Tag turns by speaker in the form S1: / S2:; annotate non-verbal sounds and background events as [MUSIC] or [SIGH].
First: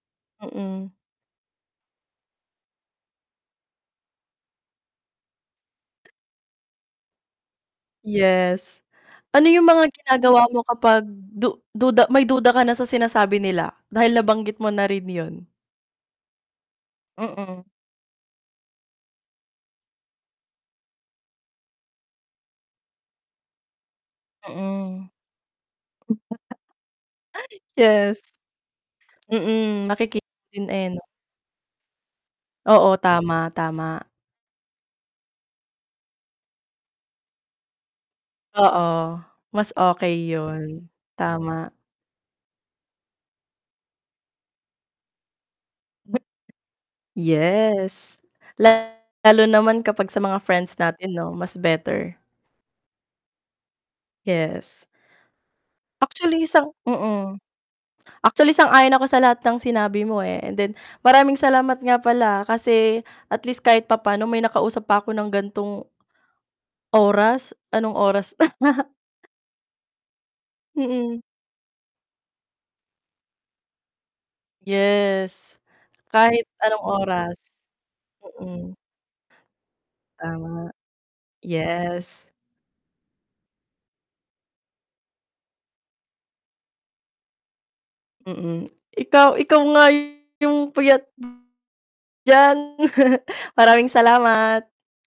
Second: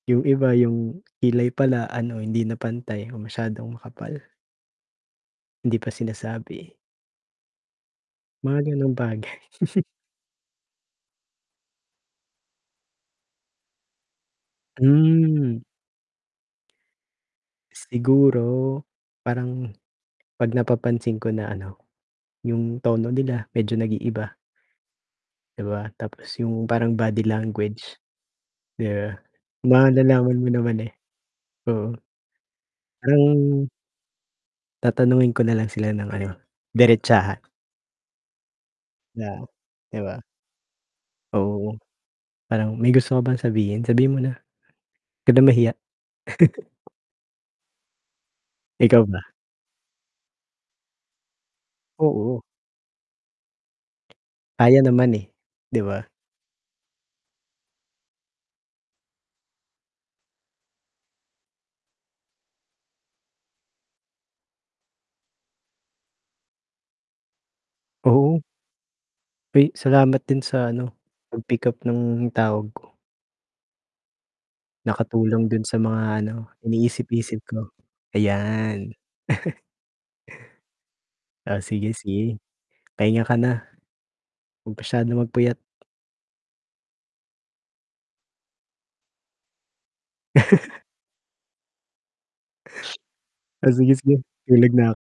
S1: Yung iba
S2: Mm.
S1: yung kilay pala ano hindi na pantay o masyadong makapal. Hindi pa sinasabi. Mga
S2: Yes,
S1: ganong bagay.
S2: ano yung
S1: [CHUCKLES]
S2: mga ginagawa mo kapag du du may duda ka na sa sinasabi nila, dahil nabanggit mo na rin yun.
S1: Hmm.
S2: Mm.
S1: Siguro, parang 'pag napapansin ko na ano, yung tono nila medyo nag-iiba.
S2: Mm.
S1: 'Di ba, tapos yung parang body
S2: [CHUCKLES]
S1: language,
S2: Yes.
S1: 'di ba,
S2: Mm, nakikita
S1: malalaman mo
S2: din
S1: naman,
S2: eh,
S1: eh.
S2: 'no?
S1: Oo.
S2: Oo, tama,
S1: Parang
S2: tama.
S1: tatanungin ko nalang sila ng ano, diretsahan.
S2: Oo,
S1: Na,
S2: mas
S1: 'di ba?
S2: okey yun, tama.
S1: Oo, parang, "May gusto ka bang sabihin, sabihin mo na. 'Wag ka na mahiya." [CHUCKLES]
S2: Yes,
S1: Ikaw ba?
S2: lalo naman kapag sa mga friends natin 'no, mas better.
S1: Oo. Kaya
S2: Yes.
S1: naman, eh, 'di ba?
S2: Actually sang mm, actually sang-ayon ako sa lahat ng sinabi mo, eh, and then, maraming salamat nga pala, ah, kasi at least kahit papaano may nakausap pa ako ng gan'tong oras, anong oras
S1: Oo.
S2: na. [CHUCKLES]
S1: Ay, salamat din sa ano,
S2: Mm.
S1: pag-pickup ng tawag ko. Nakatulong
S2: Yes,
S1: dun sa mga
S2: kahit
S1: ano,
S2: anong oras,
S1: iniisip-isip ko,
S2: mm.
S1: ayan. [CHUCKLES]
S2: Tama,
S1: Ah, sige,
S2: yes.
S1: sige. Pahinga ka na. Huwag masyadong magpuyat.
S2: Mm, ikaw ikaw nga yung
S1: [CHUCKLES]
S2: puyat diyan, [CHUCKLES]
S1: O
S2: maraming
S1: sige, sige,
S2: salamat.
S1: tulog na 'k